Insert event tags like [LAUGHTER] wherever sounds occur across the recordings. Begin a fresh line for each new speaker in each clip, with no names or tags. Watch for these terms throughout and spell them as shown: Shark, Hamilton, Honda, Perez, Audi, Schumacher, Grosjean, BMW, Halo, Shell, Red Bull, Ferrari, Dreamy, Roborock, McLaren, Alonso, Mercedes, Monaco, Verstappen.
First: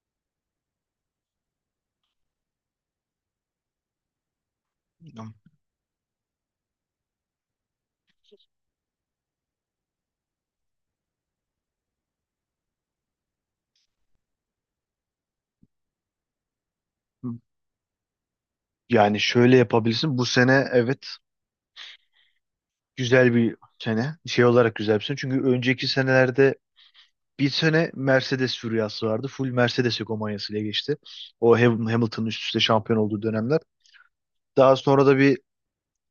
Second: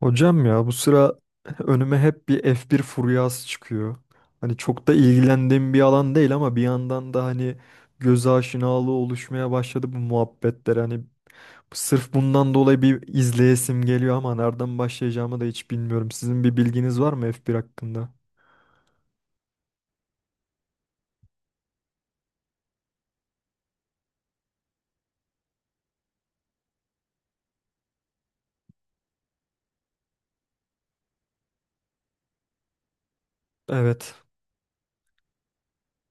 Hocam ya bu sıra önüme hep bir F1 furyası çıkıyor. Hani çok da ilgilendiğim bir alan değil ama bir yandan da hani göz aşinalığı oluşmaya başladı bu muhabbetler. Hani sırf bundan dolayı bir izleyesim geliyor ama nereden başlayacağımı da hiç bilmiyorum. Sizin bir bilginiz var mı F1 hakkında?
Yani şöyle yapabilirsin. Bu sene, evet, güzel bir sene. Şey olarak güzel bir sene. Çünkü önceki senelerde bir sene Mercedes furyası vardı. Full Mercedes hegemonyasıyla geçti. O Hamilton'ın üst üste şampiyon olduğu dönemler.
Evet.
Daha sonra da bir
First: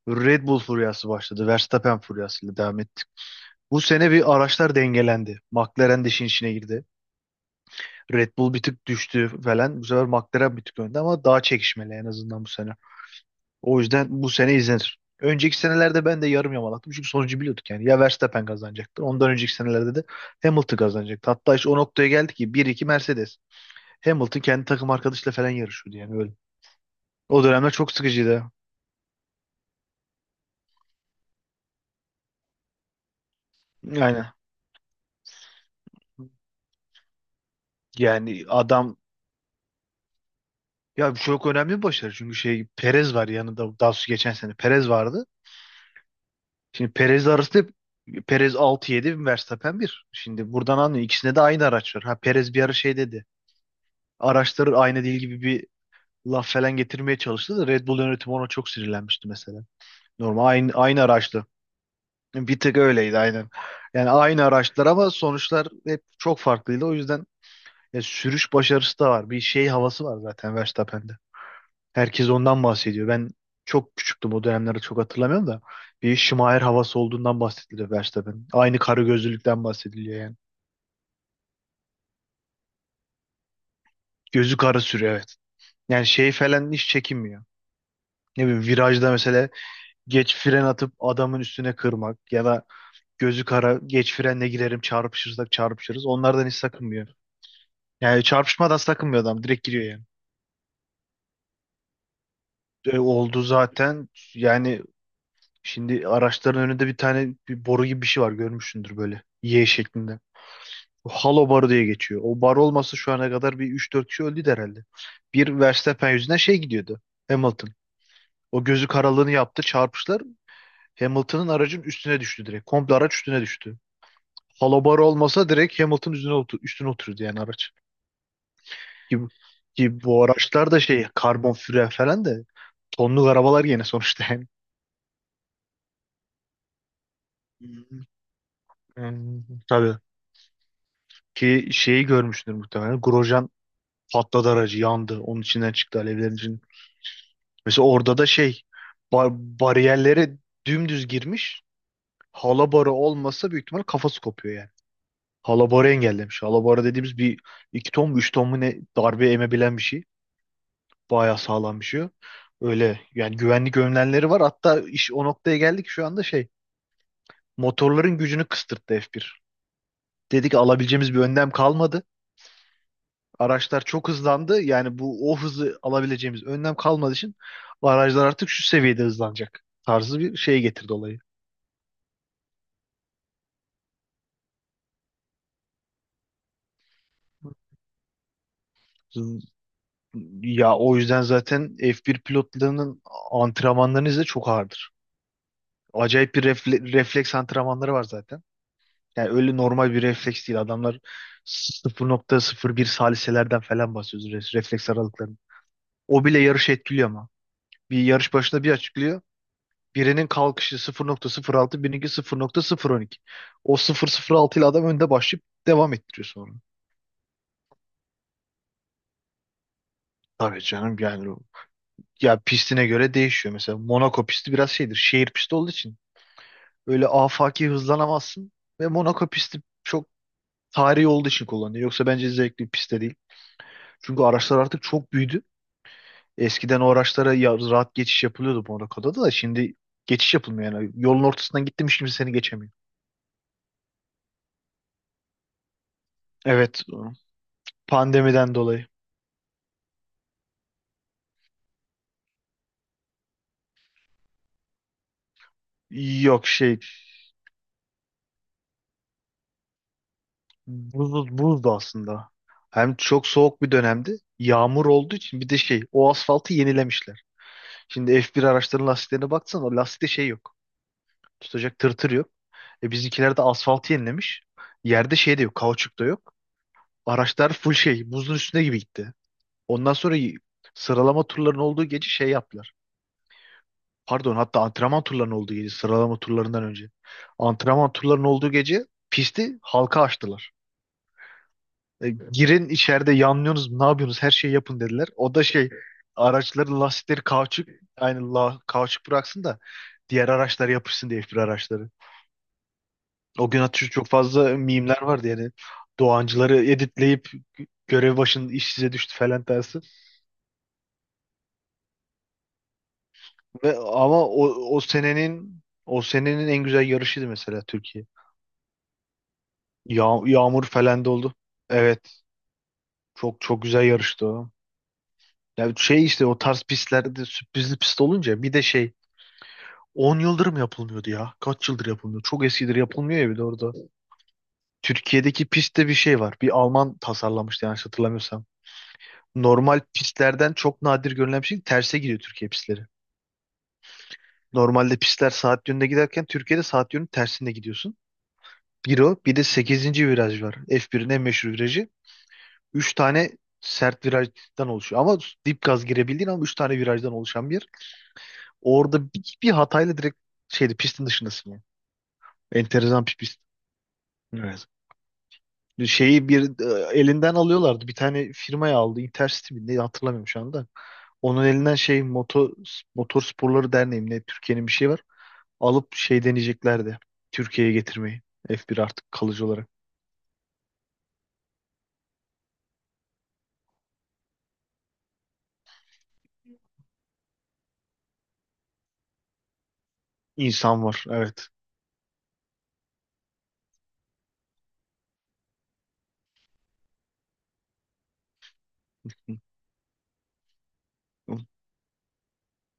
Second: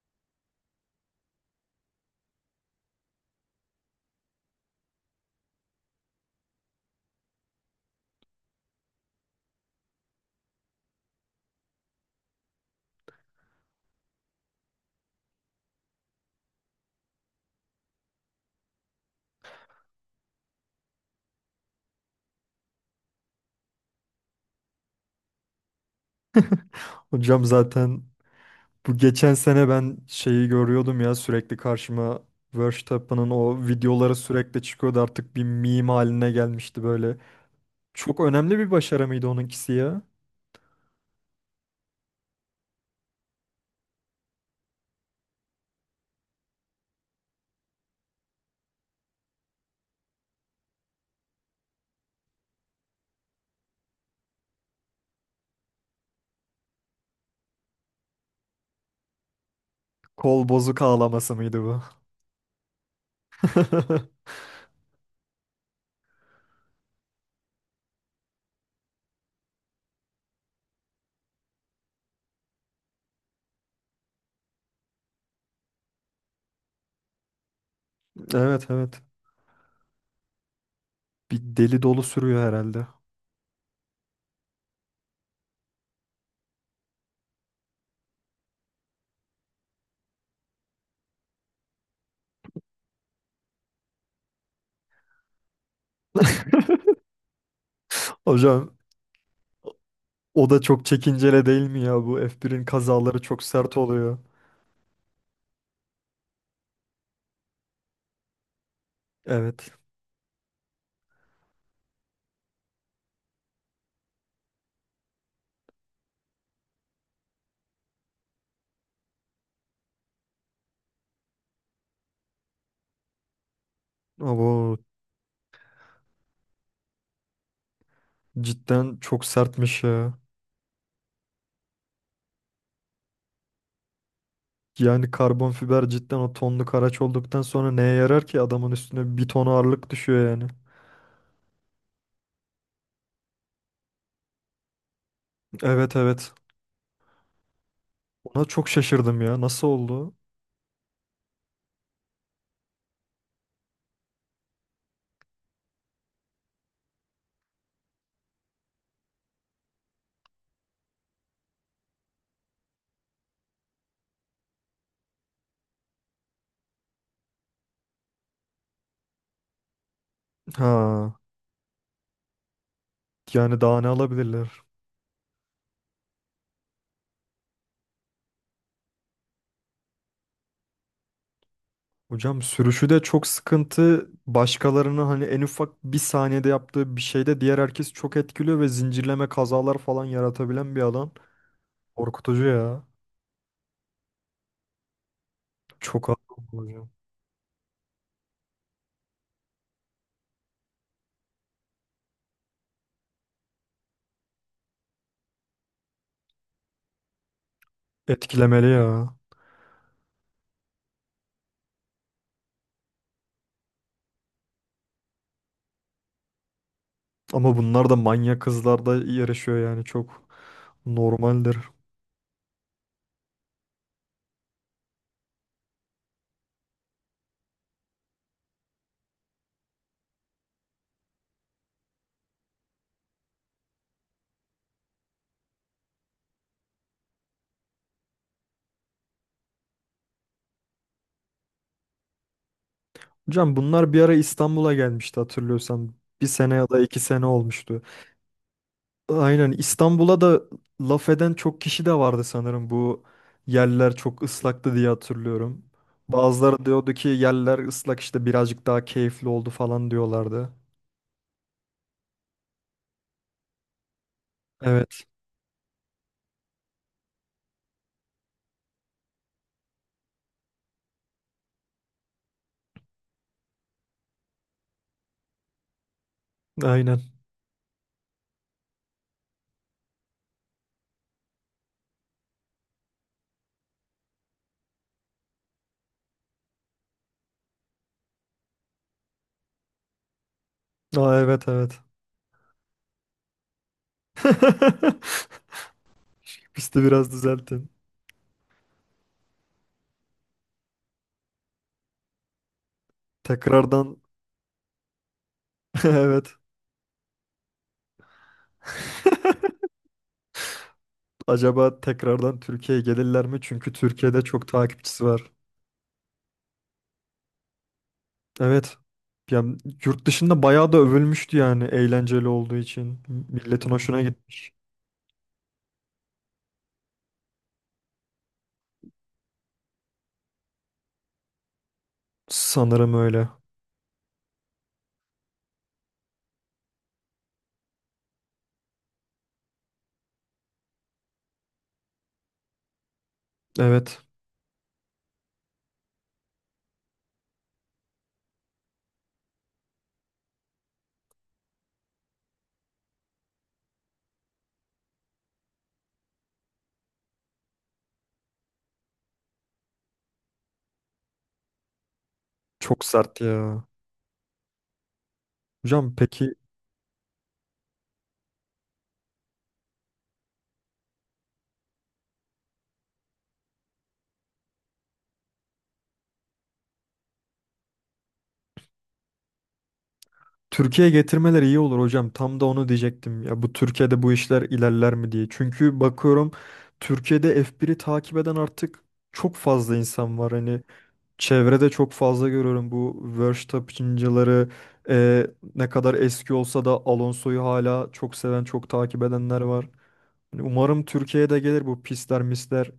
Red Bull furyası başladı. Verstappen furyasıyla devam ettik. Bu sene bir araçlar dengelendi. McLaren de işin içine girdi. Red Bull bir tık düştü falan. Bu sefer McLaren bir tık önde ama daha çekişmeli en azından bu sene. O yüzden bu sene izlenir. Önceki senelerde ben de yarım yamalaktım. Çünkü sonucu biliyorduk yani. Ya Verstappen kazanacaktı. Ondan önceki senelerde de Hamilton kazanacaktı. Hatta işte o noktaya geldi ki bir iki Mercedes. Hamilton kendi takım arkadaşıyla falan yarışıyordu yani öyle. O
Hocam
dönemler çok
zaten
sıkıcıydı.
bu geçen sene ben şeyi görüyordum ya sürekli karşıma Verstappen'ın o videoları
Aynen.
sürekli çıkıyordu artık bir meme haline gelmişti böyle. Çok
Yani
önemli bir
adam,
başarı mıydı onunkisi ya?
ya bu çok önemli bir başarı. Çünkü şey, Perez var yanında. Daha sonra geçen sene Perez vardı. Şimdi Perez arasında Perez 6, yedi, Verstappen bir. Şimdi buradan anlıyor. İkisinde de aynı araç var. Ha Perez bir ara şey dedi. Araçları aynı değil gibi bir laf falan getirmeye çalıştı da Red Bull yönetimi ona çok sinirlenmişti mesela. Normal
Kol
aynı
bozuk
aynı
ağlaması
araçtı.
mıydı bu?
Bir tık öyleydi, aynen. Yani
[LAUGHS]
aynı araçlar ama sonuçlar hep çok farklıydı. O yüzden ya, sürüş başarısı da var. Bir şey havası var zaten Verstappen'de. Herkes ondan bahsediyor. Ben çok küçüktüm, o dönemleri çok hatırlamıyorum da. Bir Schumacher havası olduğundan bahsediliyor Verstappen'in.
Evet,
Aynı
evet.
karı gözlülükten bahsediliyor yani.
Bir deli dolu sürüyor herhalde.
Gözü kara sürüyor, evet. Yani şey falan hiç çekinmiyor. Ne bileyim, virajda mesela geç fren atıp adamın üstüne kırmak ya da gözü kara, geç frenle girerim, çarpışırsak çarpışırız. Onlardan hiç
[LAUGHS]
sakınmıyor. Yani
Hocam
çarpışmadan sakınmıyor adam, direkt giriyor yani.
o da çok çekincele değil mi ya? Bu F1'in kazaları
Oldu
çok sert
zaten.
oluyor.
Yani şimdi araçların önünde bir tane bir boru gibi bir şey var, görmüşsündür böyle. Y
Evet.
şeklinde. O Halo barı diye geçiyor. O bar olmasa şu ana kadar bir üç dört kişi öldü herhalde. Bir Verstappen yüzünden şey gidiyordu. Hamilton. O gözü karalığını yaptı, çarpışlar. Hamilton'ın aracın üstüne düştü direkt. Komple araç üstüne düştü.
Abo,
Halo barı olmasa direkt Hamilton üstüne, otur üstüne otururdu yani araç.
cidden
Ki,
çok sertmiş
ki
ya.
bu araçlar da şey, karbon füre falan da tonluk arabalar gene sonuçta yani.
Yani karbon fiber cidden o tonluk araç olduktan sonra neye yarar ki adamın üstüne bir ton ağırlık
Tabii
düşüyor yani.
ki şeyi görmüştür muhtemelen. Grosjean patladı, aracı yandı. Onun içinden
Evet,
çıktı
evet.
alevlerin için. Mesela orada da
Ona
şey,
çok şaşırdım
bar
ya. Nasıl oldu?
bariyerlere dümdüz girmiş. Halabarı olmasa büyük ihtimal kafası kopuyor yani. Halabarı engellemiş. Halabarı dediğimiz bir 2 ton mu 3 ton mu ne darbe emebilen bir şey. Bayağı sağlam bir şey o. Öyle yani, güvenlik önlemleri var. Hatta iş o noktaya geldik, şu anda şey, motorların gücünü kıstırttı F1. Dedi ki alabileceğimiz
Ha.
bir önlem kalmadı.
Yani daha
Araçlar
ne
çok
alabilirler?
hızlandı. Yani bu o hızı alabileceğimiz önlem kalmadığı için araçlar artık şu seviyede hızlanacak tarzı bir şey getirdi olayı.
Hocam sürüşü de çok sıkıntı. Başkalarını hani en ufak bir saniyede yaptığı bir şeyde diğer herkes çok etkiliyor ve zincirleme
Hız-
kazalar falan yaratabilen
Ya
bir
o
adam.
yüzden zaten F1
Korkutucu ya.
pilotlarının antrenmanlarını izle, çok ağırdır.
Çok haklı
Acayip bir
hocam.
refleks antrenmanları var zaten. Yani öyle normal bir refleks değil. Adamlar sıfır sıfır nokta sıfır bir saliselerden falan bahsediyoruz refleks aralıklarını. O bile yarışı etkiliyor ama. Bir yarış başında
Etkilemeli
bir
ya.
açıklıyor. Birinin kalkışı 0,06, birininki 0,012. O 0,06 ile adam önde başlayıp devam ettiriyor sonra.
Ama bunlar da manyak kızlarda yarışıyor yani çok
Tabii canım, yani
normaldir.
ya pistine göre değişiyor. Mesela Monaco pisti biraz şeydir. Şehir pisti olduğu için öyle afaki hızlanamazsın ve Monaco pisti çok tarihi olduğu için kullanılıyor. Yoksa bence zevkli bir pist de değil. Çünkü araçlar artık çok büyüdü. Eskiden o araçlara ya, rahat geçiş yapılıyordu Monaco'da, da şimdi geçiş yapılmıyor yani. Yolun ortasından gittim, hiç kimse seni geçemiyor.
Hocam bunlar bir ara İstanbul'a gelmişti hatırlıyorsan. Bir sene ya da
Evet,
iki sene olmuştu.
pandemiden dolayı.
Aynen, İstanbul'a da laf eden çok kişi de vardı sanırım, bu yerler çok ıslaktı diye hatırlıyorum.
Yok
Bazıları
şey,
diyordu ki yerler ıslak işte birazcık daha keyifli oldu falan diyorlardı.
buzdu aslında. Hem çok soğuk bir dönemdi. Yağmur
Evet.
olduğu için bir de şey, o asfaltı yenilemişler. Şimdi F1 araçların lastiklerine baksan o lastikte şey yok. Tutacak tırtır yok. E bizimkiler de asfaltı yenilemiş. Yerde şey de yok. Kauçuk da yok.
Aynen.
Araçlar full şey, buzun üstüne gibi gitti. Ondan sonra sıralama turlarının olduğu gece şey yaptılar. Pardon, hatta antrenman turlarının olduğu gece, sıralama turlarından önce. Antrenman turlarının olduğu gece pisti halka açtılar.
Aa, evet, evet.
E, girin içeride yanlıyorsunuz ne yapıyorsunuz her şeyi yapın, dediler. O
[LAUGHS]
da şey, araçların
Pisti biraz
lastikleri
düzeltin.
kauçuk aynı la, kauçuk bıraksın da diğer araçlar yapışsın diye F1 araçları. O gün atış
Tekrardan.
çok fazla mimler vardı yani.
[LAUGHS] Evet.
Doğancıları editleyip görev başında iş size düştü falan
[LAUGHS]
tersi.
Acaba tekrardan Türkiye'ye gelirler mi? Çünkü
Ve
Türkiye'de
ama
çok
o
takipçisi var.
senenin o senenin en güzel yarışıydı mesela Türkiye.
Evet. Ya, yurt dışında
Yağmur
bayağı da
falan da oldu.
övülmüştü yani
Evet.
eğlenceli olduğu için.
Çok çok
Milletin
güzel
hoşuna
yarıştı
gitti.
o. Ya şey işte, o tarz pistlerde sürprizli pist olunca bir de şey, 10 yıldır mı yapılmıyordu ya? Kaç yıldır yapılmıyor? Çok eskidir
Sanırım
yapılmıyor
öyle.
ya bir de orada. Türkiye'deki pistte bir şey var. Bir Alman tasarlamıştı yanlış hatırlamıyorsam. Normal pistlerden çok nadir görülen bir şey. Terse gidiyor Türkiye pistleri.
Evet.
Normalde pistler saat yönünde giderken Türkiye'de saat yönü tersinde gidiyorsun. Bir o, bir de sekizinci viraj var. F1'in en meşhur virajı. 3 tane sert virajdan oluşuyor. Ama dip gaz girebildiğin ama 3 tane virajdan oluşan bir yer. Orada bir hatayla direkt şeydi, pistin dışındasın yani.
Çok
Enteresan bir
sert
pist.
ya.
Evet.
Hocam
Şeyi
peki,
bir, elinden alıyorlardı. Bir tane firmaya aldı. Intercity mi ne, hatırlamıyorum şu anda. Onun elinden şey, motor sporları derneği mi ne, Türkiye'nin bir şey var. Alıp şey deneyeceklerdi. Türkiye'ye getirmeyi. F1 artık kalıcı olarak.
Türkiye'ye getirmeleri iyi olur hocam. Tam da onu diyecektim. Ya bu Türkiye'de bu işler ilerler mi diye. Çünkü bakıyorum Türkiye'de F1'i takip eden artık çok fazla insan var. Hani
İnsan var, evet.
çevrede çok fazla görüyorum bu Verstappen'cıları, e, ne kadar eski olsa da Alonso'yu hala çok seven, çok takip edenler var. Hani umarım Türkiye'de gelir bu pisler misler,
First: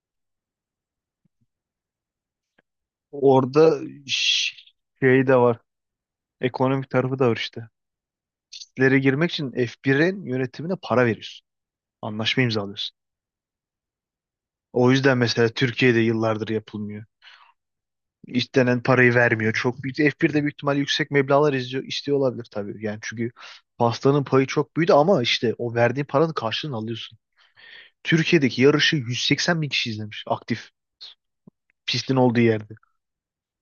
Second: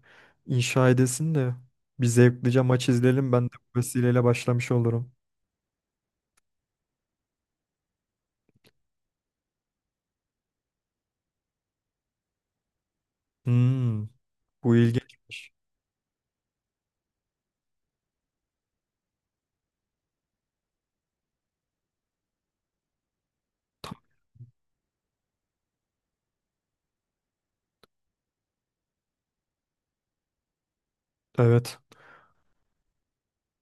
inşa edesin de bir zevklice maç izleyelim. Ben de bu
Orada
vesileyle
ş-
başlamış olurum.
şey de var. Ekonomik tarafı da var işte. Listelere girmek için F1'in yönetimine para veriyorsun. Anlaşma imzalıyorsun.
Hmm, bu
O yüzden mesela
ilginçmiş.
Türkiye'de yıllardır yapılmıyor. İstenen parayı vermiyor. Çok büyük. F1'de büyük ihtimal yüksek meblağlar izliyor, istiyor olabilir tabii. Yani çünkü pastanın payı çok büyüdü ama işte o verdiğin paranın karşılığını alıyorsun. Türkiye'deki yarışı 180 bin kişi izlemiş, aktif
Evet.
pistin olduğu yerde.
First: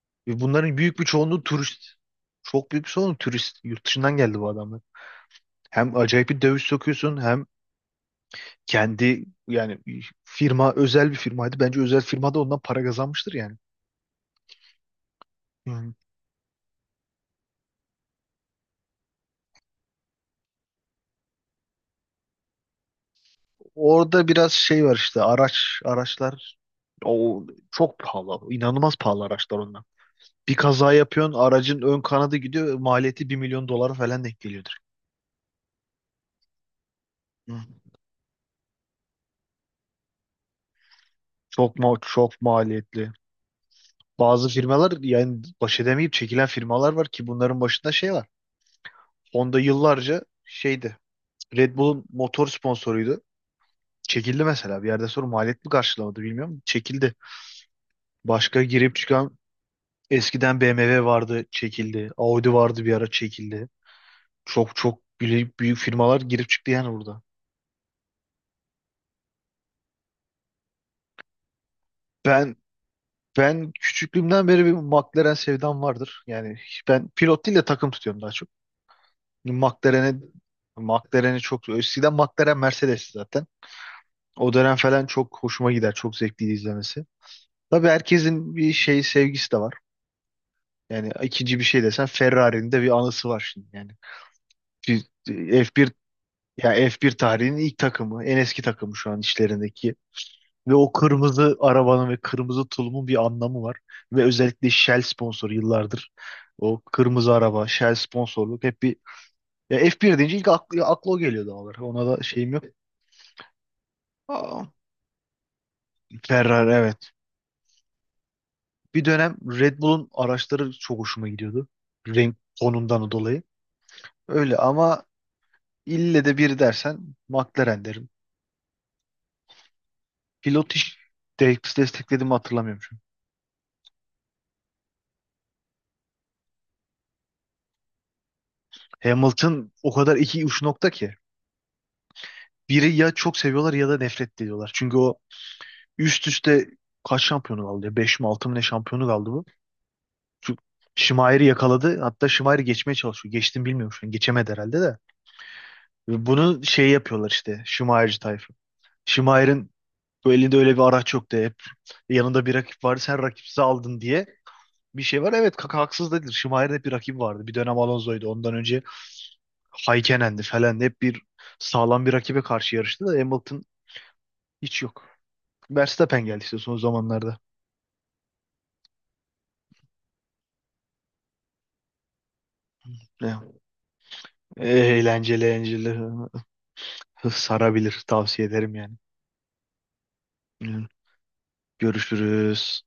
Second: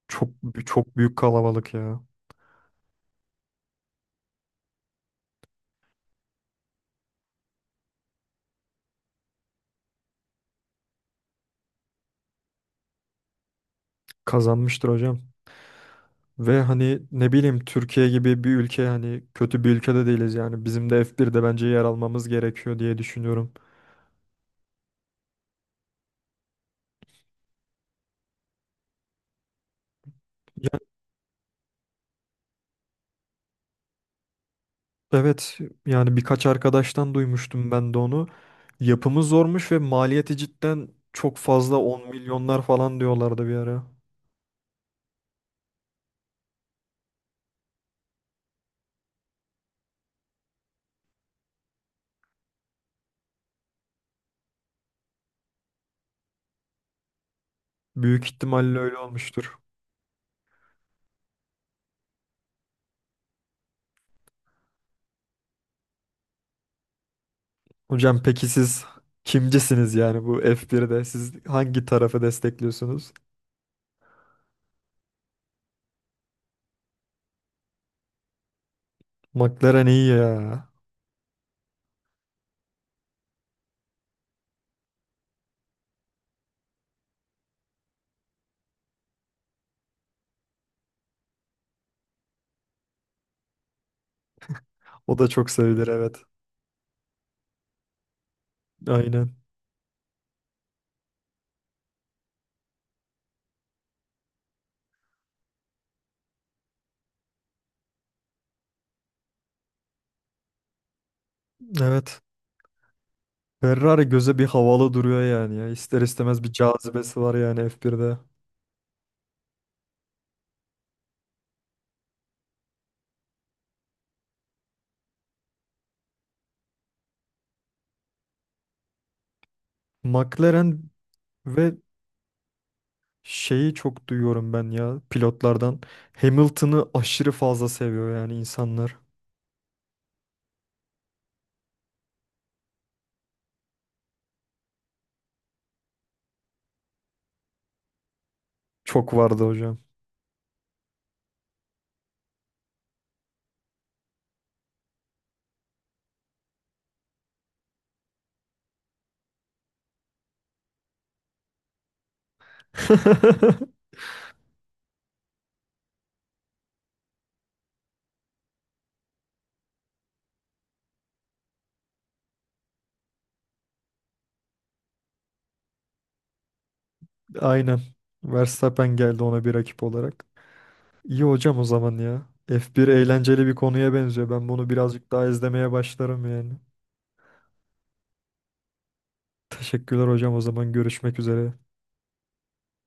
Çok
Ve bunların
çok
büyük bir
büyük
çoğunluğu
kalabalık
turist.
ya.
Çok büyük bir çoğunluğu turist. Yurt dışından geldi bu adamlar. Hem acayip bir döviz sokuyorsun, hem kendi yani firma, özel bir firmaydı. Bence özel firmada ondan para kazanmıştır yani.
Kazanmıştır hocam.
Hı.
Ve hani ne bileyim Türkiye gibi bir ülke, hani kötü bir ülkede değiliz yani. Bizim de F1'de bence yer almamız gerekiyor diye düşünüyorum.
Orada biraz şey var işte, araçlar, o çok pahalı. İnanılmaz pahalı araçlar onlar. Bir kaza yapıyorsun, aracın ön kanadı gidiyor. Maliyeti 1 milyon dolara falan denk geliyordur.
Evet, yani birkaç arkadaştan
Hı.
duymuştum ben de onu. Yapımı zormuş ve maliyeti cidden çok fazla,
Çok
10
çok
milyonlar falan
maliyetli.
diyorlardı bir ara.
Bazı firmalar yani baş edemeyip çekilen firmalar var ki bunların başında şey var. Honda yıllarca şeydi. Red Bull'un motor sponsoruydu. Çekildi mesela. Bir yerde sonra maliyet mi karşılamadı bilmiyorum. Çekildi.
Büyük
Başka
ihtimalle
girip
öyle
çıkan,
olmuştur.
eskiden BMW vardı çekildi. Audi vardı bir ara çekildi. Çok çok büyük, büyük firmalar girip çıktı yani burada.
Hocam peki siz kimcisiniz yani bu F1'de? Siz hangi tarafı
Ben
destekliyorsunuz?
ben küçüklüğümden beri bir McLaren sevdam vardır. Yani ben pilot değil de takım tutuyorum daha çok.
McLaren iyi
McLaren'e
ya.
McLaren'i, çok eskiden McLaren Mercedes zaten. O dönem falan çok hoşuma gider. Çok zevkliydi izlemesi. Tabii herkesin bir şey sevgisi de var. Yani ikinci bir şey desen Ferrari'nin de bir anısı var şimdi yani. Bir-
O da çok sevilir,
F1,
evet.
ya F1 tarihinin ilk takımı, en eski takımı şu an
Aynen.
işlerindeki. Ve o kırmızı arabanın ve kırmızı tulumun bir anlamı var. Ve özellikle Shell sponsoru yıllardır. O kırmızı araba, Shell sponsorluk hep bir... Ya F1 deyince ilk aklı o geliyor doğal olarak. Ona
Evet.
da şeyim yok.
Ferrari göze bir
Aa,
havalı duruyor yani ya. İster istemez bir
Ferrari, evet.
cazibesi var yani F1'de.
Bir dönem Red Bull'un araçları çok hoşuma gidiyordu. Renk tonundan dolayı. Öyle ama ille de biri dersen McLaren derim.
McLaren.
Pilot iş
Ve
desteklediğimi hatırlamıyorum şu an.
şeyi çok duyuyorum ben ya pilotlardan. Hamilton'ı aşırı fazla seviyor yani insanlar.
Hamilton o kadar iki uç nokta ki. Biri ya çok seviyorlar ya da nefret ediyorlar. Çünkü o üst üste kaç şampiyonu kaldı ya? Beş mi 6 mı ne şampiyonu
Çok
kaldı
vardı
bu?
hocam.
Şu Şimayer'i yakaladı. Hatta Şimayer'i geçmeye çalışıyor. Geçtim, bilmiyorum şu an. Geçemedi herhalde de. Ve bunu şey yapıyorlar işte. Şimayerci tayfa. Şimayer'in bu elinde öyle bir araç yoktu. Hep yanında bir rakip vardı. Sen rakipsiz
[LAUGHS]
aldın diye bir şey var. Evet, kaka haksız değildir. Şimayer'in hep bir rakibi vardı. Bir dönem Alonso'ydu. Ondan önce Haykenen'di falan. Hep bir sağlam bir rakibe karşı yarıştı da Hamilton hiç yok. Verstappen geldi işte son zamanlarda.
Aynen. Verstappen geldi ona bir rakip olarak. İyi hocam o zaman ya. F1
Ne?
eğlenceli bir konuya benziyor. Ben bunu birazcık daha
Eğlenceli,
izlemeye
eğlenceli.
başlarım yani.
Sarabilir, tavsiye ederim yani.
Teşekkürler hocam, o zaman
Hı.
görüşmek üzere.
Görüşürüz.